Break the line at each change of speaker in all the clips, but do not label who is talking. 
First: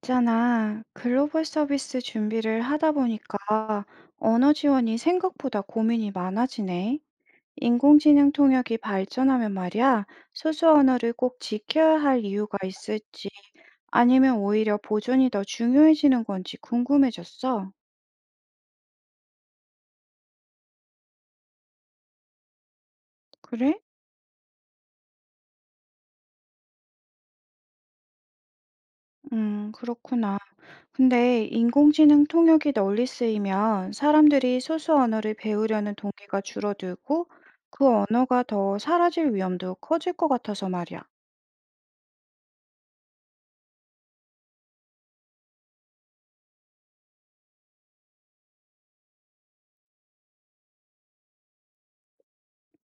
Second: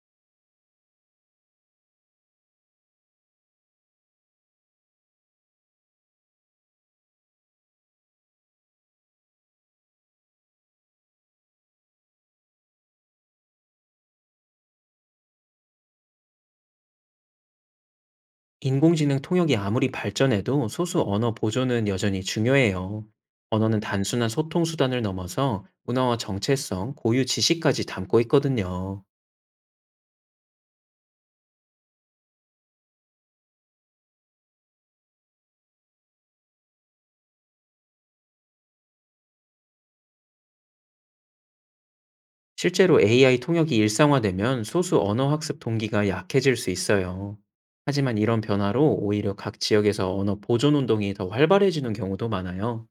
있잖아, 글로벌 서비스 준비를 하다 보니까 언어 지원이 생각보다 고민이 많아지네. 인공지능 통역이 발전하면 말이야, 소수 언어를 꼭 지켜야 할 이유가 있을지, 아니면 오히려 보존이 더 중요해지는 건지 궁금해졌어.
인공지능 통역이 아무리 발전해도 소수 언어 보존은 여전히 중요해요. 언어는
그래?
단순한 소통 수단을 넘어서 문화와 정체성, 고유 지식까지 담고 있거든요.
그렇구나. 근데 인공지능 통역이 널리 쓰이면 사람들이 소수 언어를 배우려는 동기가 줄어들고 그 언어가 더 사라질 위험도 커질 것 같아서 말이야.
실제로 AI 통역이 일상화되면 소수 언어 학습 동기가 약해질 수 있어요. 하지만 이런 변화로 오히려 각 지역에서 언어 보존 운동이 더 활발해지는 경우도 많아요.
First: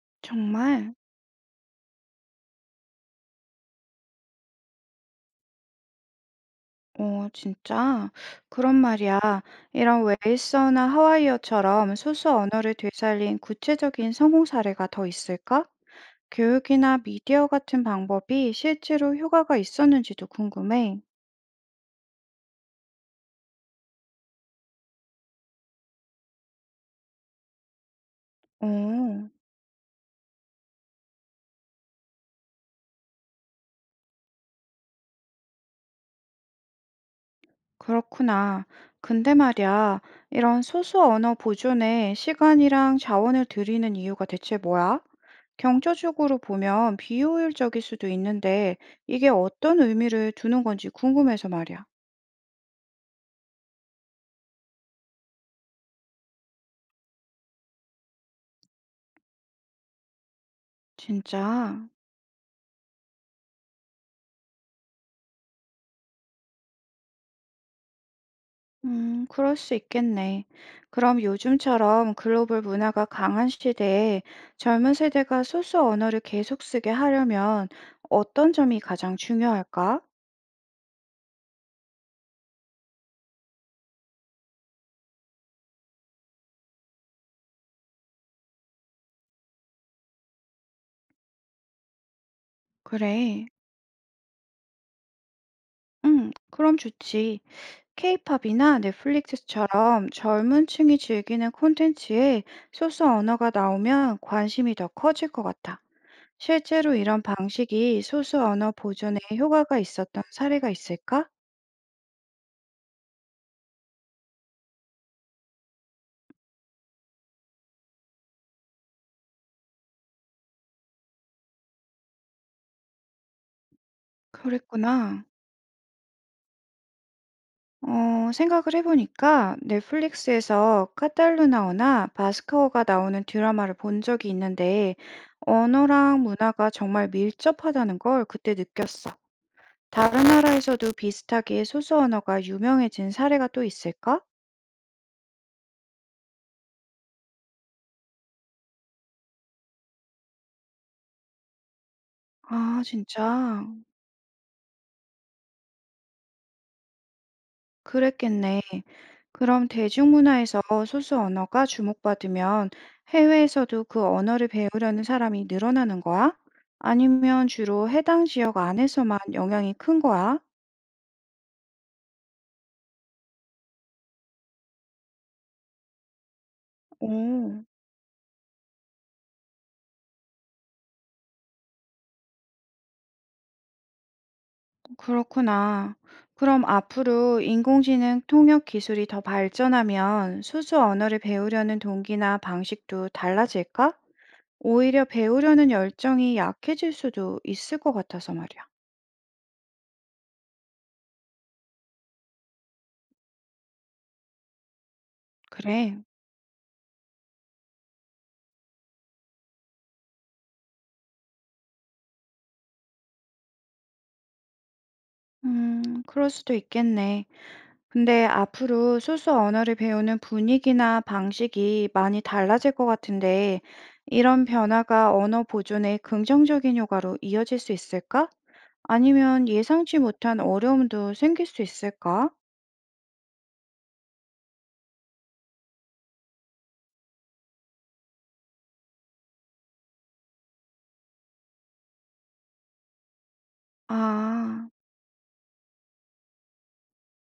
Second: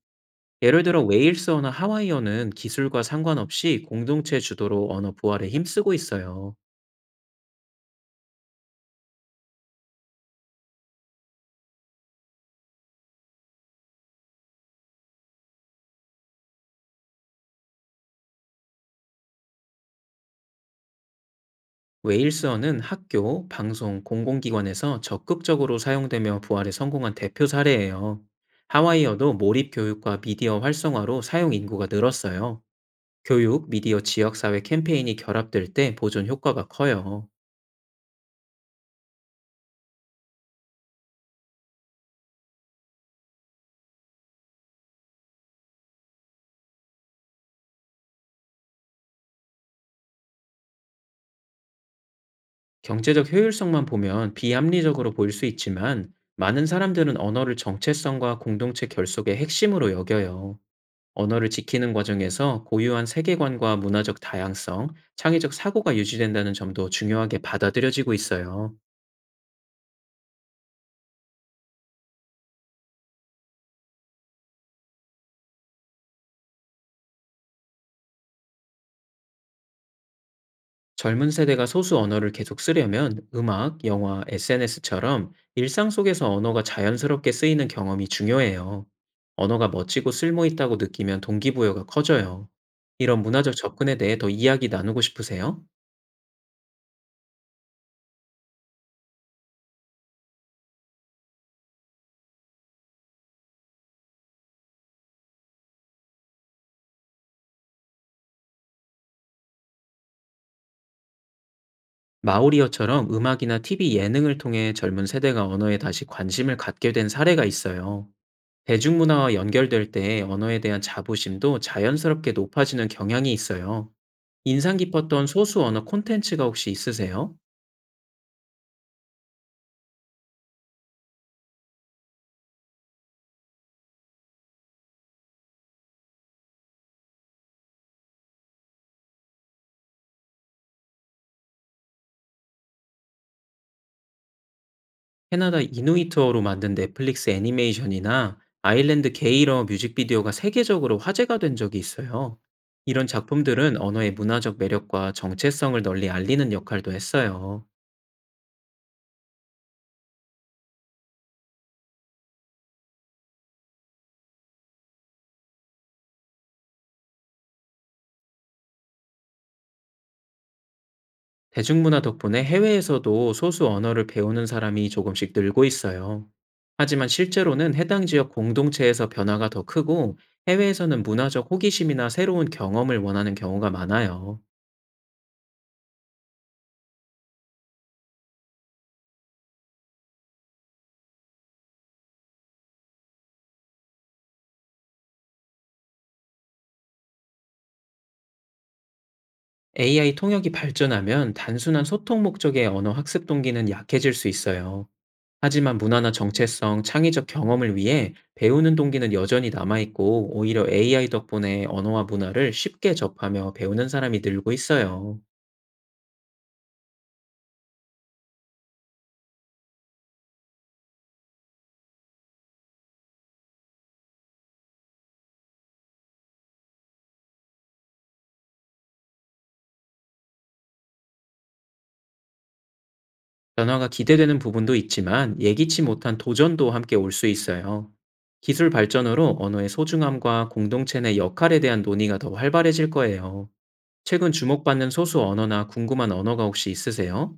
예를
정말?
들어 웨일스어나 하와이어는 기술과 상관없이 공동체 주도로 언어 부활에 힘쓰고 있어요.
어, 진짜? 그런 말이야. 이런 웨이서나 하와이어처럼 소수 언어를 되살린 구체적인 성공 사례가 더 있을까? 교육이나 미디어 같은 방법이 실제로 효과가 있었는지도 궁금해.
웨일스어는 학교, 방송, 공공기관에서 적극적으로 사용되며 부활에 성공한 대표 사례예요.
어.
하와이어도 몰입 교육과 미디어 활성화로 사용 인구가 늘었어요. 교육, 미디어 지역사회 캠페인이 결합될 때 보존 효과가 커요.
그렇구나. 근데 말이야, 이런 소수 언어 보존에 시간이랑 자원을 들이는 이유가 대체 뭐야? 경제적으로 보면 비효율적일 수도 있는데, 이게 어떤 의미를 두는 건지 궁금해서 말이야.
경제적 효율성만 보면 비합리적으로 보일 수 있지만 많은 사람들은 언어를 정체성과 공동체 결속의 핵심으로 여겨요. 언어를
진짜?
지키는 과정에서 고유한 세계관과 문화적 다양성, 창의적 사고가 유지된다는 점도 중요하게 받아들여지고 있어요.
그럴 수 있겠네. 그럼 요즘처럼 글로벌 문화가 강한 시대에 젊은 세대가 소수 언어를 계속 쓰게 하려면 어떤 점이 가장 중요할까?
젊은 세대가 소수 언어를 계속 쓰려면 음악, 영화, SNS처럼 일상 속에서 언어가 자연스럽게 쓰이는 경험이 중요해요. 언어가 멋지고 쓸모 있다고 느끼면 동기부여가 커져요. 이런
그래.
문화적 접근에 대해 더 이야기 나누고 싶으세요?
응, 그럼 좋지. 케이팝이나 넷플릭스처럼 젊은 층이 즐기는 콘텐츠에 소수 언어가 나오면 관심이 더 커질 것 같아. 실제로 이런 방식이 소수 언어 보존에 효과가 있었던 사례가 있을까?
마오리어처럼 음악이나 TV 예능을 통해 젊은 세대가 언어에 다시 관심을 갖게 된 사례가 있어요. 대중문화와 연결될 때 언어에 대한 자부심도 자연스럽게 높아지는 경향이 있어요. 인상
그랬구나.
깊었던 소수 언어 콘텐츠가 혹시 있으세요?
어, 생각을 해보니까 넷플릭스에서 카탈루나어나 바스크어가 나오는 드라마를 본 적이 있는데 언어랑 문화가 정말 밀접하다는 걸 그때 느꼈어. 다른 나라에서도 비슷하게 소수 언어가 유명해진 사례가 또 있을까?
캐나다 이누이트어로 만든 넷플릭스 애니메이션이나 아일랜드 게이러 뮤직비디오가 세계적으로 화제가 된 적이 있어요.
아,
이런
진짜.
작품들은 언어의 문화적 매력과 정체성을 널리 알리는 역할도 했어요.
그랬겠네. 그럼 대중문화에서 소수 언어가 주목받으면 해외에서도 그 언어를 배우려는 사람이 늘어나는 거야? 아니면 주로 해당 지역 안에서만 영향이 큰 거야?
대중문화 덕분에 해외에서도 소수 언어를 배우는 사람이 조금씩 늘고 있어요. 하지만
오,
실제로는 해당 지역 공동체에서 변화가 더 크고 해외에서는 문화적 호기심이나 새로운 경험을 원하는 경우가 많아요.
그렇구나. 그럼 앞으로 인공지능 통역 기술이 더 발전하면 소수 언어를 배우려는 동기나 방식도 달라질까? 오히려 배우려는 열정이 약해질 수도 있을 것 같아서 말이야.
AI 통역이 발전하면 단순한 소통 목적의 언어 학습 동기는 약해질 수 있어요. 하지만
그래.
문화나 정체성, 창의적 경험을 위해 배우는 동기는 여전히 남아있고 오히려 AI 덕분에 언어와 문화를 쉽게 접하며 배우는 사람이 늘고 있어요.
그럴 수도 있겠네. 근데 앞으로 소수 언어를 배우는 분위기나 방식이 많이 달라질 것 같은데, 이런 변화가 언어 보존에 긍정적인 효과로 이어질 수 있을까? 아니면 예상치 못한 어려움도 생길 수 있을까?
변화가 기대되는 부분도 있지만 예기치 못한 도전도 함께 올 수 있어요. 기술 발전으로 언어의 소중함과 공동체 내 역할에 대한 논의가 더 활발해질 거예요. 최근
아,
주목받는 소수 언어나 궁금한 언어가 혹시 있으세요?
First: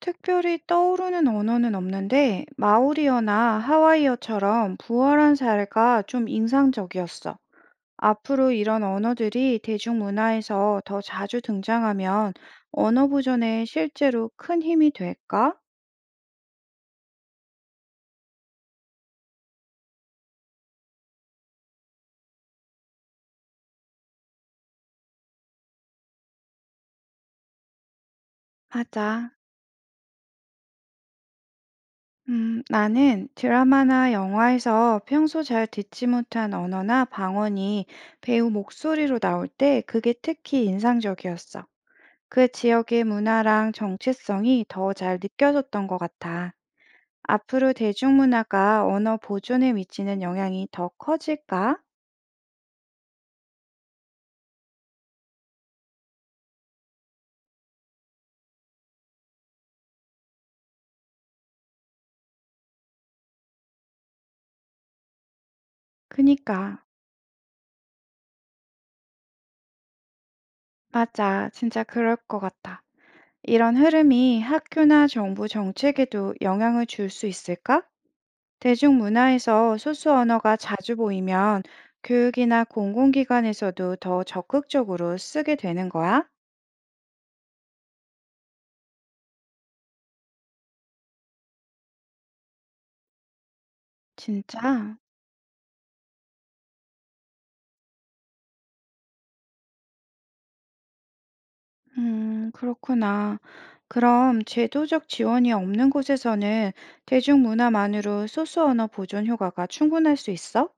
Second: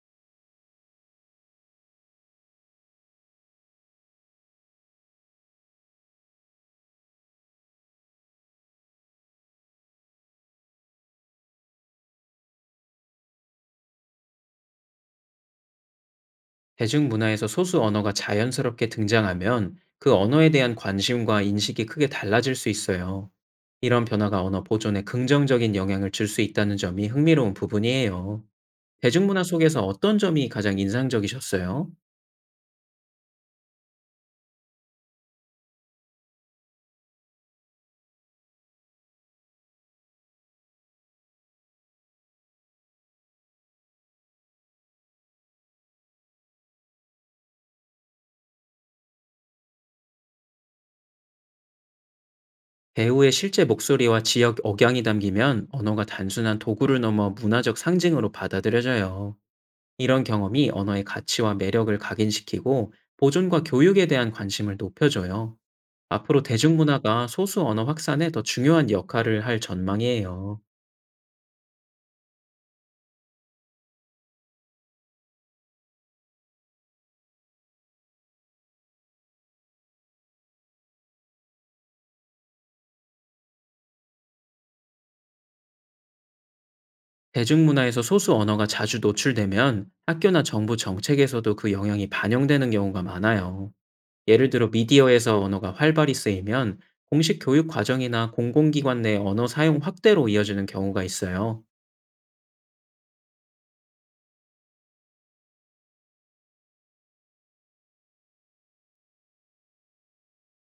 특별히 떠오르는 언어는 없는데, 마오리어나 하와이어처럼 부활한 사례가 좀 인상적이었어. 앞으로 이런 언어들이 대중문화에서 더 자주 등장하면 언어 보존에 실제로 큰 힘이 될까?
대중문화에서 소수 언어가 자연스럽게 등장하면 그 언어에 대한 관심과 인식이 크게 달라질 수 있어요. 이런 변화가 언어 보존에 긍정적인 영향을 줄 수 있다는 점이 흥미로운 부분이에요.
맞아.
대중문화 속에서 어떤 점이 가장 인상적이셨어요?
나는 드라마나 영화에서 평소 잘 듣지 못한 언어나 방언이 배우 목소리로 나올 때 그게 특히 인상적이었어. 그 지역의 문화랑 정체성이 더 잘 느껴졌던 것 같아. 앞으로 대중문화가 언어 보존에 미치는 영향이 더 커질까?
배우의 실제 목소리와 지역 억양이 담기면 언어가 단순한 도구를 넘어 문화적 상징으로 받아들여져요. 이런 경험이 언어의 가치와 매력을 각인시키고 보존과 교육에 대한 관심을 높여줘요. 앞으로
그니까.
대중문화가 소수 언어 확산에 더 중요한 역할을 할 전망이에요.
맞아. 진짜 그럴 것 같아. 이런 흐름이 학교나 정부 정책에도 영향을 줄 수 있을까? 대중문화에서 소수 언어가 자주 보이면 교육이나 공공기관에서도 더 적극적으로 쓰게 되는 거야?
대중문화에서 소수 언어가 자주 노출되면 학교나 정부 정책에서도 그 영향이 반영되는 경우가 많아요. 예를
진짜?
들어 미디어에서 언어가 활발히 쓰이면 공식 교육 과정이나 공공기관 내 언어 사용 확대로 이어지는 경우가 있어요.
그렇구나. 그럼 제도적 지원이 없는 곳에서는 대중문화만으로 소수 언어 보존 효과가 충분할 수 있어?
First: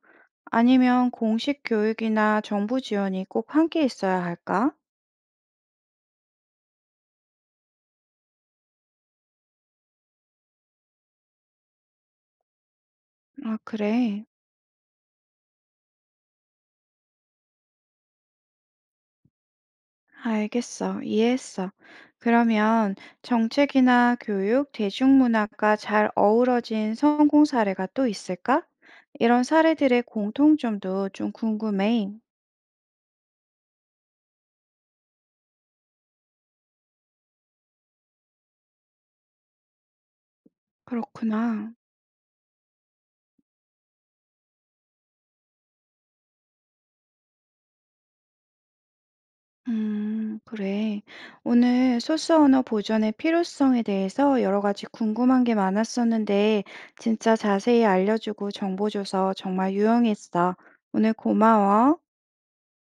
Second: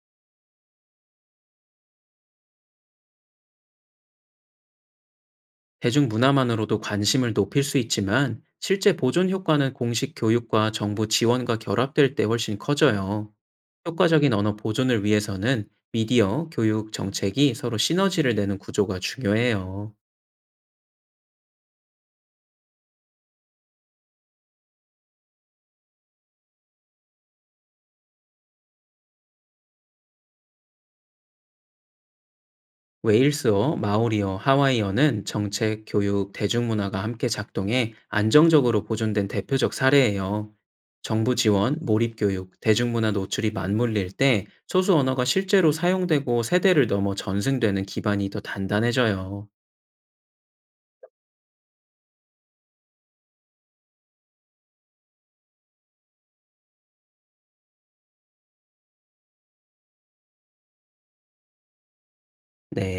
아니면 공식 교육이나 정부 지원이 꼭 함께 있어야 할까?
대중문화만으로도 관심을 높일 수 있지만 실제 보존 효과는 공식 교육과 정부 지원과 결합될 때 훨씬 커져요.
아, 그래.
효과적인 언어 보존을 위해서는 미디어, 교육, 정책이 서로 시너지를 내는 구조가 중요해요.
알겠어. 이해했어. 그러면 정책이나 교육, 대중문화가 잘 어우러진 성공 사례가 또 있을까? 이런 사례들의 공통점도 좀 궁금해.
웨일스어, 마오리어, 하와이어는 정책, 교육, 대중문화가 함께 작동해 안정적으로 보존된 대표적 사례예요. 정부
그렇구나.
지원, 몰입 교육, 대중문화 노출이 맞물릴 때 소수 언어가 실제로 사용되고 세대를 넘어 전승되는 기반이 더 단단해져요.
그래. 오늘 소스 언어 보존의 필요성에 대해서 여러 가지 궁금한 게 많았었는데, 진짜 자세히 알려주고 정보 줘서 정말 유용했어. 오늘 고마워.
네.